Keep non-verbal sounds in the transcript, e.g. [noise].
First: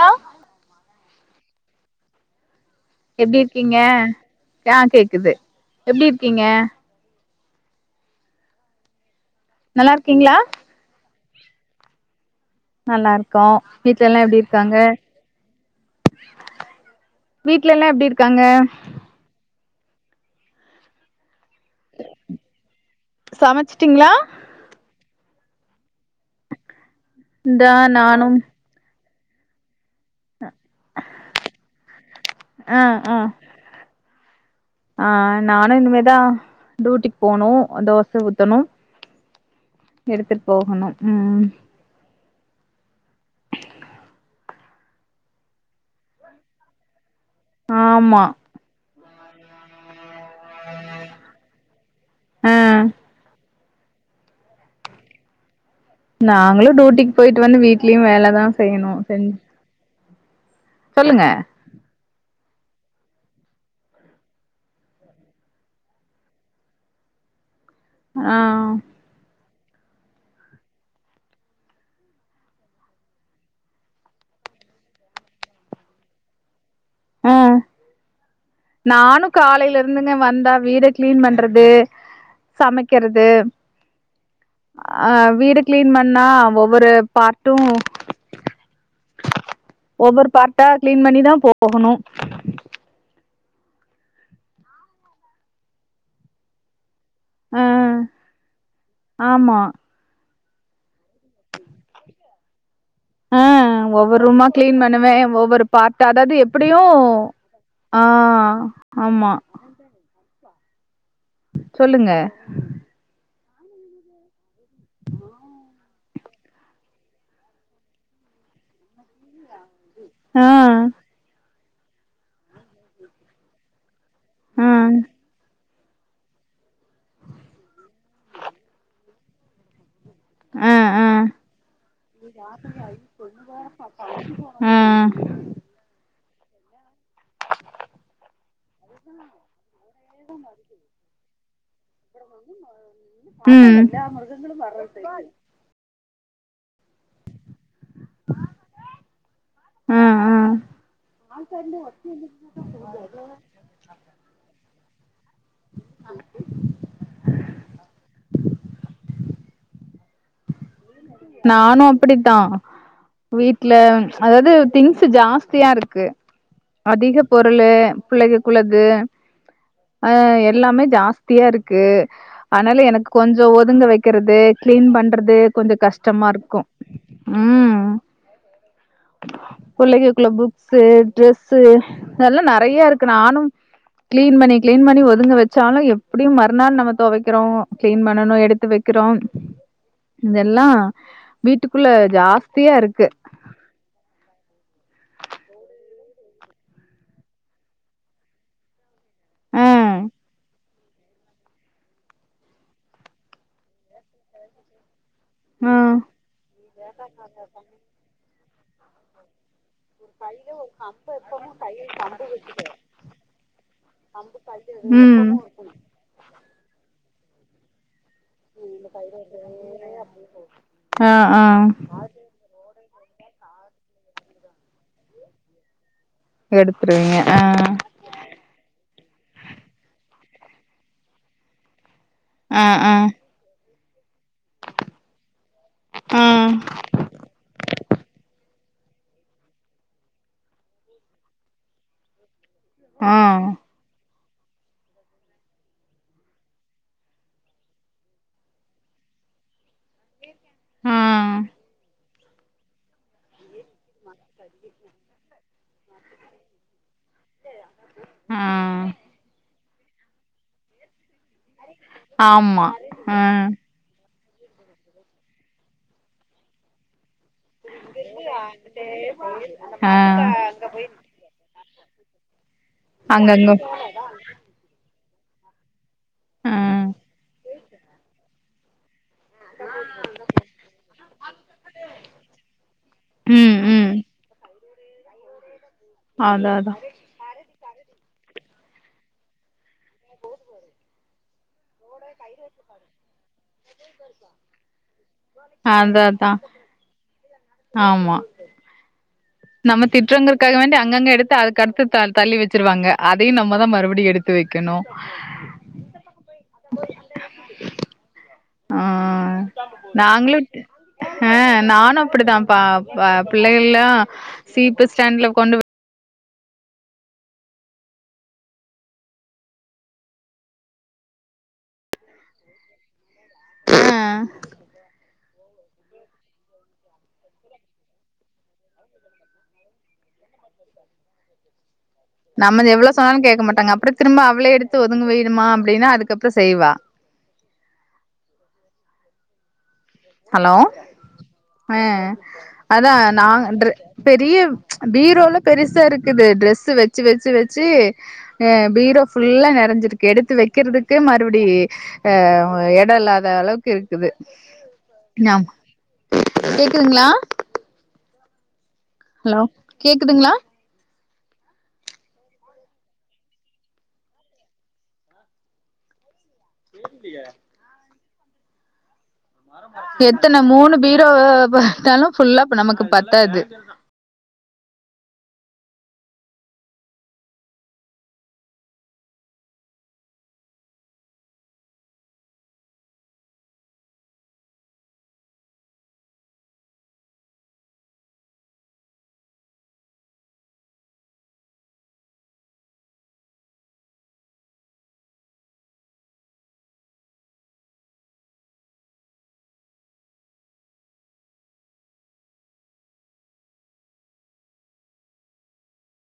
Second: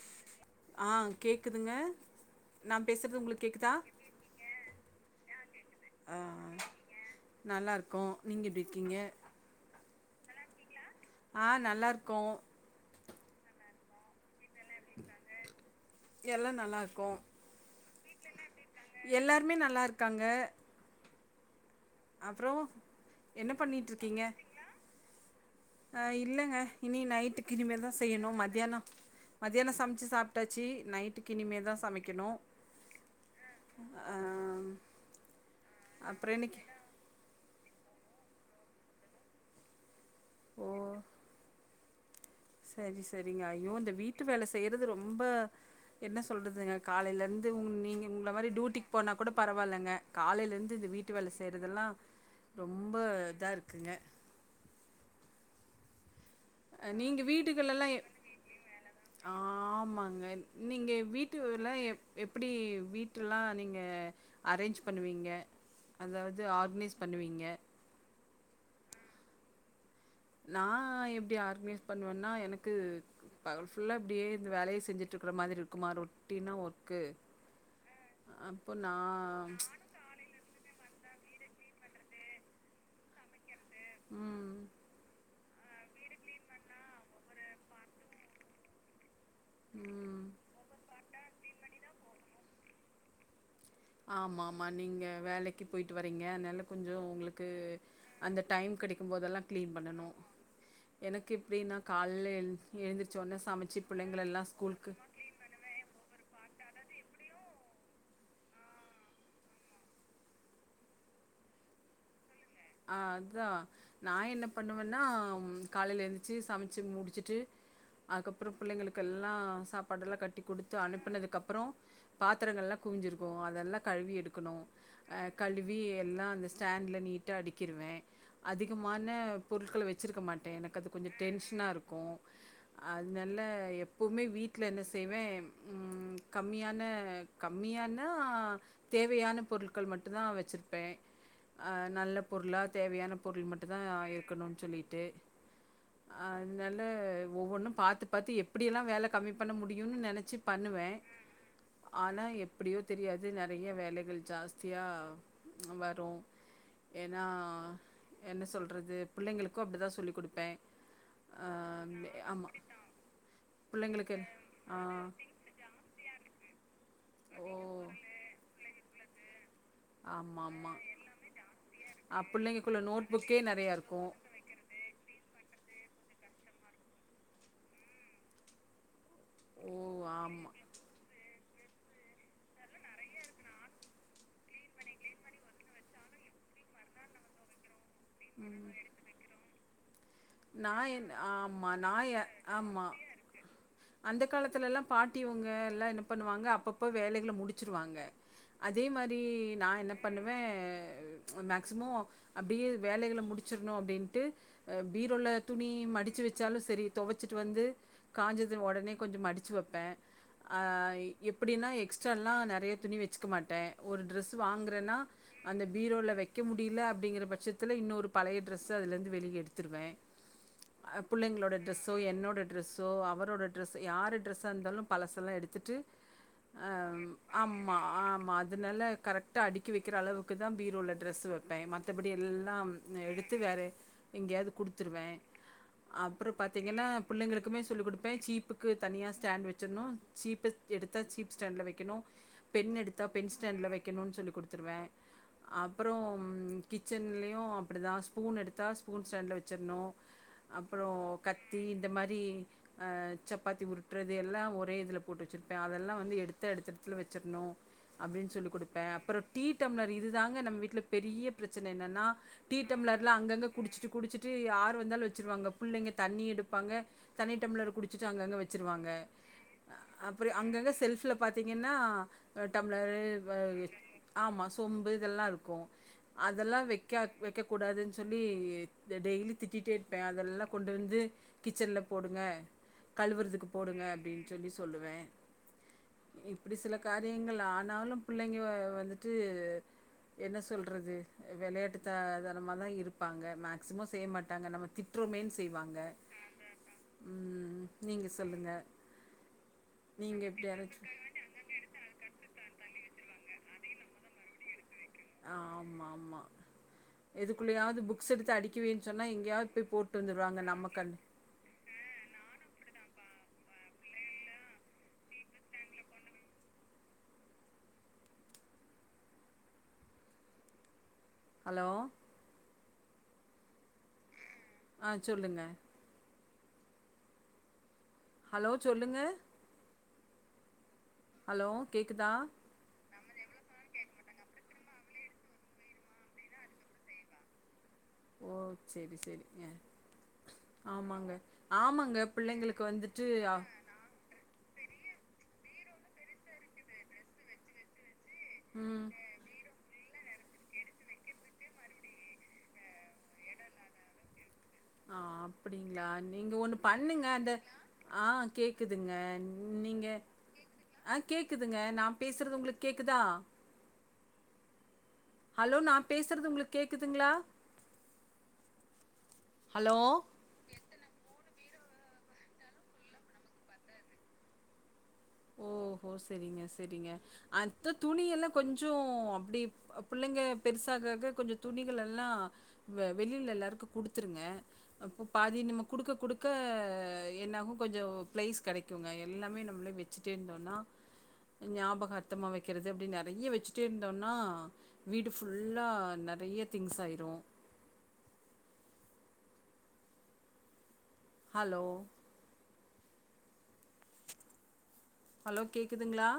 hello ஆஹ் கேக்குதுங்க நா பேசுறது எப்படி உங்களுக்கு கேக்குதா இருக்கீங்க ஏ கேக்குது எப்படி இருக்கீங்க நல்லா இருக்கோம் நீங்க எப்பிடி இருக்கீங்க நல்லா இருக்கீங்களா ஆஹ் நல்லா இருக்கோம் நல்லா இருக்கோம் வீட்ல எல்லாம் எப்படி இரு இருக்காங்க எல்லா நல்லாருக்கோ வீட்டுல எல்லாம் எப்படி இருக் இருக்காங்க எல்லாருமே நல்லா இருக்காங்க அப்புறம் என்ன பண்ணிட்டு சமச்சிட்டீங்களா இருக்கீங்க அஹ் இல்லைங்க இனி நைட்டுக்கு இந்தா இனிமே தான் நானும் செய்யணும் மத்தியானம் மதியானம் சமச்சு சாப் முடிஞ்ச்சி நைட்டுக்கினிமே தான் சமைக்கணும் ஆஹ் நானும் அப்றோ இனிமேதான் இன்னைக்கு டூட்டிக்கு போனும் தோச ஊத்தணும் எடுத்துட்டு போகணு ஓ உம் சரி சரிங்க ஐயோ இந்த வீட்டு வேல செய்யறது ரொம்ப என்ன சொல்றதுங்க காலைல வந்து உ நீங் ஆமா உங்கள மாரி டியூட்டிக்கு போனா கூட பரவால்லங்க காலெலர்ந்து இந்த வீட்டு வேல செய்றதெல்லா ஆ ரொம்ப இதாருக்கு இக்குங்க நாங்களு டுட்டிக்கு போய்ட்டு வந்து வீடுகளெல்லா எ வீட்லியு வேலதா செயணு செஞ் இங்கள் நீங்க சொல்லுங்க வீட்டு வேல எப் அப்டி வீட்லலா நீங்க அரேஞ்ச் பண்ணுவீங்க அதாவுது ஆர்கனைஸ் பண்ணுவீங்க ஆஹ் நா எப்டி ஆர்கனைஸ் பண்ணுவேன்னா எனக்கு ஃபுல்லா இப்டியே இந்த வேலயை செஞ்சுட்டு இருக்கற மாதிரி இருக்குமா ரொட்டின்னா ஒர்க் அ நா நானு காலையில இருந்துங்க வந்தா வீடு கிளீன் பண்றது சமைக்கறது ம் அ வீடு கிளீன் பண்ணா ஒவ்வொரு பார்ட்டூ ம் ஒவ்வொரு பார்டா கிளீன் பண்ணிதா போ போகணு ஆமா ஆமா நீங்க வேலைக்கு போயிட்டு வரீங்க அதனால கொஞ்சோ உங்களுக்கு ஆ அந்த டைம் கிடைக்கும்போதெல்லா ஆமா கிளீன் பண்ணனு எனக்கு இப்டின்னா கால எழுந்திரச்ச உடனே ஆ சமைச்சு ஒவ்வொரு பிள்ளைங்களால்லா ரூமா ஸ்கூலுகு அப்டியு ஆ ஆமா சொல்லுங்க அ அதா நா என்ன பண்ணுவன்னா காலையில எழுந்திச்சு சமைச்சு முடிச்சுட்டு அதுக்கப்புற பிள்ளைங்களுக்கு எல்லா சாப் சாப்பாடுல கட்டி ஆ கொடுத்து அனுப்புனதுக்கப்புரோ பாத்திரங்கல்லா குவிஞ்சிருக்கு அதெல்லா கழுவி எடுக்கணு ஆ கழுவி வி எல்லா அந்த ஸ்டாண்ட்ல நீ நீட்டா அடிக்கிறுவே அதிகமான பொருட்கள வச் வச்சுருக்க மாட்டே ஆ எனக்கு அது ஆ கொஞ்சம் டென்ஷனா இருக்கு அதல எப்போவுமே வீட்ல ஆ என்ன செய்வே ம் கம்மியான கம்மியானா தேவையான பொருட்கள் மட்டும் தா வச்சிருப்பே அ நல்ல எல்லா தேவையான பொருள் மட்டு தா ம் இருக்கணும் சொல்லிட்டு அ அதனால ஒவ்வொன்னு பாத்து பாத்து எப்டியெல்லா வேல கம்மி பண்ண முடியும் ஆ நெனச்சி ஆ பண்ணுவே ஆனா எப்டியோ தெரியாது நறைய வேலைகள் ஜாஸ்தியா [inaudible] பச் வரு ஏன்னா என்ன சொல்றது பிள்ளைங்களுக்கும் அப்டிதா சொல்லிக் குடுப்பே ஆ நானு அப்புடித்தா ஆமா வீட்ல பிள்ளைங்களுக்கு அதாவது ஆ திங்ஸ்சு ஜாஸ்தியாருக்கு அதிக ஓ பொருளு பிள்ளைக குள்ளது அ ஆமாமா எல்லாமே ஜாஸ்தியா இருக்கு ஆ பிள்ளைங்களுக்குள்ள அதனால நோட் எனக்கு புக்கே கொஞ்சோ நெறையா ஒதுங்க இருக்கு வெக்கிறது கிளீன் பண்றது கொஞ்சோ கஷ் ச்சம்மா இருக்கும் ம் ஓ புள்ளைககுள்ள ஆமா புக்ஸ்சு ட்ரெஸ் ஸு நல்லா நறைய இருக்கு நானும் கிளீன் பண்ணி கிளீன் பண்ணி ஒதுங்க வெச்சாலும் எப்புடியும் மறுநாள் நம்ம துவைக்கிறோ கிளீன் பண்ணணு எடுத்து வெக்கிறோம் இதெல்லா நா என் ஆமா வீட்டுக்குள்ள நா எ ஜாஸ்தியா இருக்கு லெலா பாட்டி இவுங்க எல்லா என்ன பண்ணுவாங்க அப்பப்ப வேலைகள முடிச்சிருவாங்க அதே மாரி நா என்ன அ பண்ணுவே மேக்சிமோ அப்டியே வேலைகள முடிச்சர்ணு அப்டின்ட்டு ல துணி கம்பு மடிச்சு வெச்சாலு செரி தொவச்சிட்டு வந்து காஞ்சது ஒடனே கொஞ்ச மடிச்சு வெப் பே அ எப்டினா எக்ஸ்டாலா நெறைய துணி வெச்சிக்க மாட்ட ஒரு டிரஸ் வாங்குறனா எதுவு அந்த இருக்கணு பீரோல வெக்க முடில அப்டிங்ற பட்சத்தில இன்னொரு பழைய டிரஸ்ச அதுல இருந்து வெளிய எடு வ ஆ ஆ பிள்ளைங்களோட டிரெஸ்ஸோ என்னோட டிரெஸ் ஸோ அவரோட ட்ரெஸ் யாரு ட்ரெஸ்ஸா இருந்தாலு பழசெல்லா எடுத்துட்டு அ எடுத்துருவீங்க ஆ ஆம்மா ஆமா அதுனால கரெக்டா அடுக்கி வெக்கிற அளவுக்குதா பீரோல ட்ரஸ் வெப்பே மத்தபடி ஆ எல்லாம் ஆ நா எடுத்து வேற எங்கயாது குடுத்துருவே ஆ அப்ற பாத்திங்கனா புள்ளைங்களுக்குமே சொல்லி குடுப்பே சீப் புக்கு தனியா ஸ்டாண்ட் வெச்சிரணு சீப்ப எடுத்தா சீப் ஸ்டாண்ட்ல வெக்கணு பென் எடுத்தா ஆ பென் ஸ்டாண்ட்ல வெக்கணுன் சொல்லி குடுத்துருவே அப்புற கிச்சன்லயு அப்படிதா ஸ்பூன் எடுத்தா ஸ்பூ ன் ஸ்டாண்ட்ல வெச்சர்ணு அப்பற ஆ கத்தி இந்த மாரி ஆ சப் பாத்தி உருட்டறது எல்லா ஒரே இதுல போட்டு வெச்சுரு அதெல்லா வந்து எடுத்தா எடுத்த எடத்துல வெச்சர்ணு அப்டின் ஆ சொல்லி குடுப்பே அப்புற டீ டம்ளர் இதுதாங்க நம்ம வீட்ல பெரியப் ப்ரச்சன என்னன்னா டீ ஆமா டம்ளர்லா ஆ அங்கங்கக் சு குடிச்சிட்டு யாரு வந்தாலூ வச்சிருவாங்க புள்ளைங்க தண்ணி எடுப்பாங்க தண்ணி டம்ளர குடிச்சிட்டு அங்கங்க வச்சுருவாங்க ஆ அப்றோ அங்கங்க செல்ஃப்ல பாத்தீங்கன்னா அ டம்ளரு வ அங்கங்க ஆமா சொம்பு இதெல்லா இருக்கூ ஆ அதெல்லா வெக்காக் வெக்ககூடாதுன்னு சொல் பி ஏத் த டெய்லி திட்டிட்டேருப்பே அதல்லா கொண்டு வந்து கிச்சன்ல போடுங்க கழுவுறதுக்கு ம் போடுங்க ம் அப்டின்னு சொல்லி சொல்லுவே அதா இப்டி அதா சில காரியங்கள் ஆனாலூ பிள்ளைங்க வந்துட்டு என்ன சொல்றது வெளையாட்டு தா தனமாதா இருப் பாங்க மேக்சிமோ செய்ய மாட்டாங்க நம்ம திட்றோமேன்னு செய்வாங்க அதா அதா ம் நீங்க ஆமா சொல்லுங்க நம்ம நீங்க எப்டி திட்டுறோங்கிறதுக்காக வேண்டி யாராச்சு அங்கங்க எடுத்து அதுக்கடுத்து த தள்ளி வச்சிருவாங்க அதையூ நம்ம தா மறுபடியூ எடுத்து வெக்கணூ ஆமா ஆமா எதுக்குள்ளயாவது புக்ஸ் எடுத்து அடிக் ஆ நாங்ளுட் நம்ம கண் ஆ நானூ அப்டிதாம்பா வ அ பிள்ளைகள்லா சீப்பு ஸ்டாண்ட்ல கொண்டு போ ஹலோ ஆ ஆ சொல்லுங்க ஹலோ சொல்லுங்க ஹலோ கேக்குதா நம்மது எவ்ளோ சொன்னால கேக்க மாட்டாங்க அப்றோ திரும்ப அவ்ளே எடுத்து து ஒதுங்க வைடிமானா அப்டின்னா அதுக்கப்றோ செய்வா ஓ செரி செரி அ ஹலோ ஆ பிள்ளைங்களுக்கு அதா வந்துட்டு நா ஆ, ட்ர் பெரிய பீரோலா பெருசாருக்குது ட்ரெஸ்ஸூ வச்சு வச்சு வச்சு ஆ ம் பீரோ ஃபுல்லா நெறஞ்சிருக் கெடுத்து வெக்கிறதுக்கு மறுப்டி ஆ எடோ இல்லாத அளவுக்கு இருக்குது ஆ ஆமா அப்படிங்ளா நீங்க ஒன்னு பண்ணுங்க கேக்குதுங்களா அந்த ஆ குதுங்க ஹலோ நீங்க கேக்குதுங்களா அ கேக்குதுங்க நா பேசுறது உங்களுக்கு கேக்குதா ஹலோ நா பேசுறது உங்களுக் கேக்குதுங்களா ஹலோ எத்தன மூணு பீரோவு தளம் ஃபுல்லா இப்ப நமக்கு பத்தாது ஓஹோ செரிங்க செரிங்க அந்த துணி எல்லா கொஞ்ச அப்டி பிள்ளைங்க பெருசாகாக கொஞ்ச துணிகள்ல்லா வெளில எல்லாருக்கு குடுத்துருங்க அப்போ பாதி நம்ம குடுக்க குடுக்க அ என்னாகு கொஞ்ச பிளைஸ் கிடைக்குங்க எல்லாமே நம்மளே வச் வச்சுட்டே இருந்தோம்னா ஞாபகார்த்தமா வக்கிறது அப்டி நெறைய வச்சுட்டே இருந்தோம்னா வீடு ஃபுல்லா நெறைய திங்ஸ் ஆயிரு ஹலோ ஹலோ கேக்குதுங்களா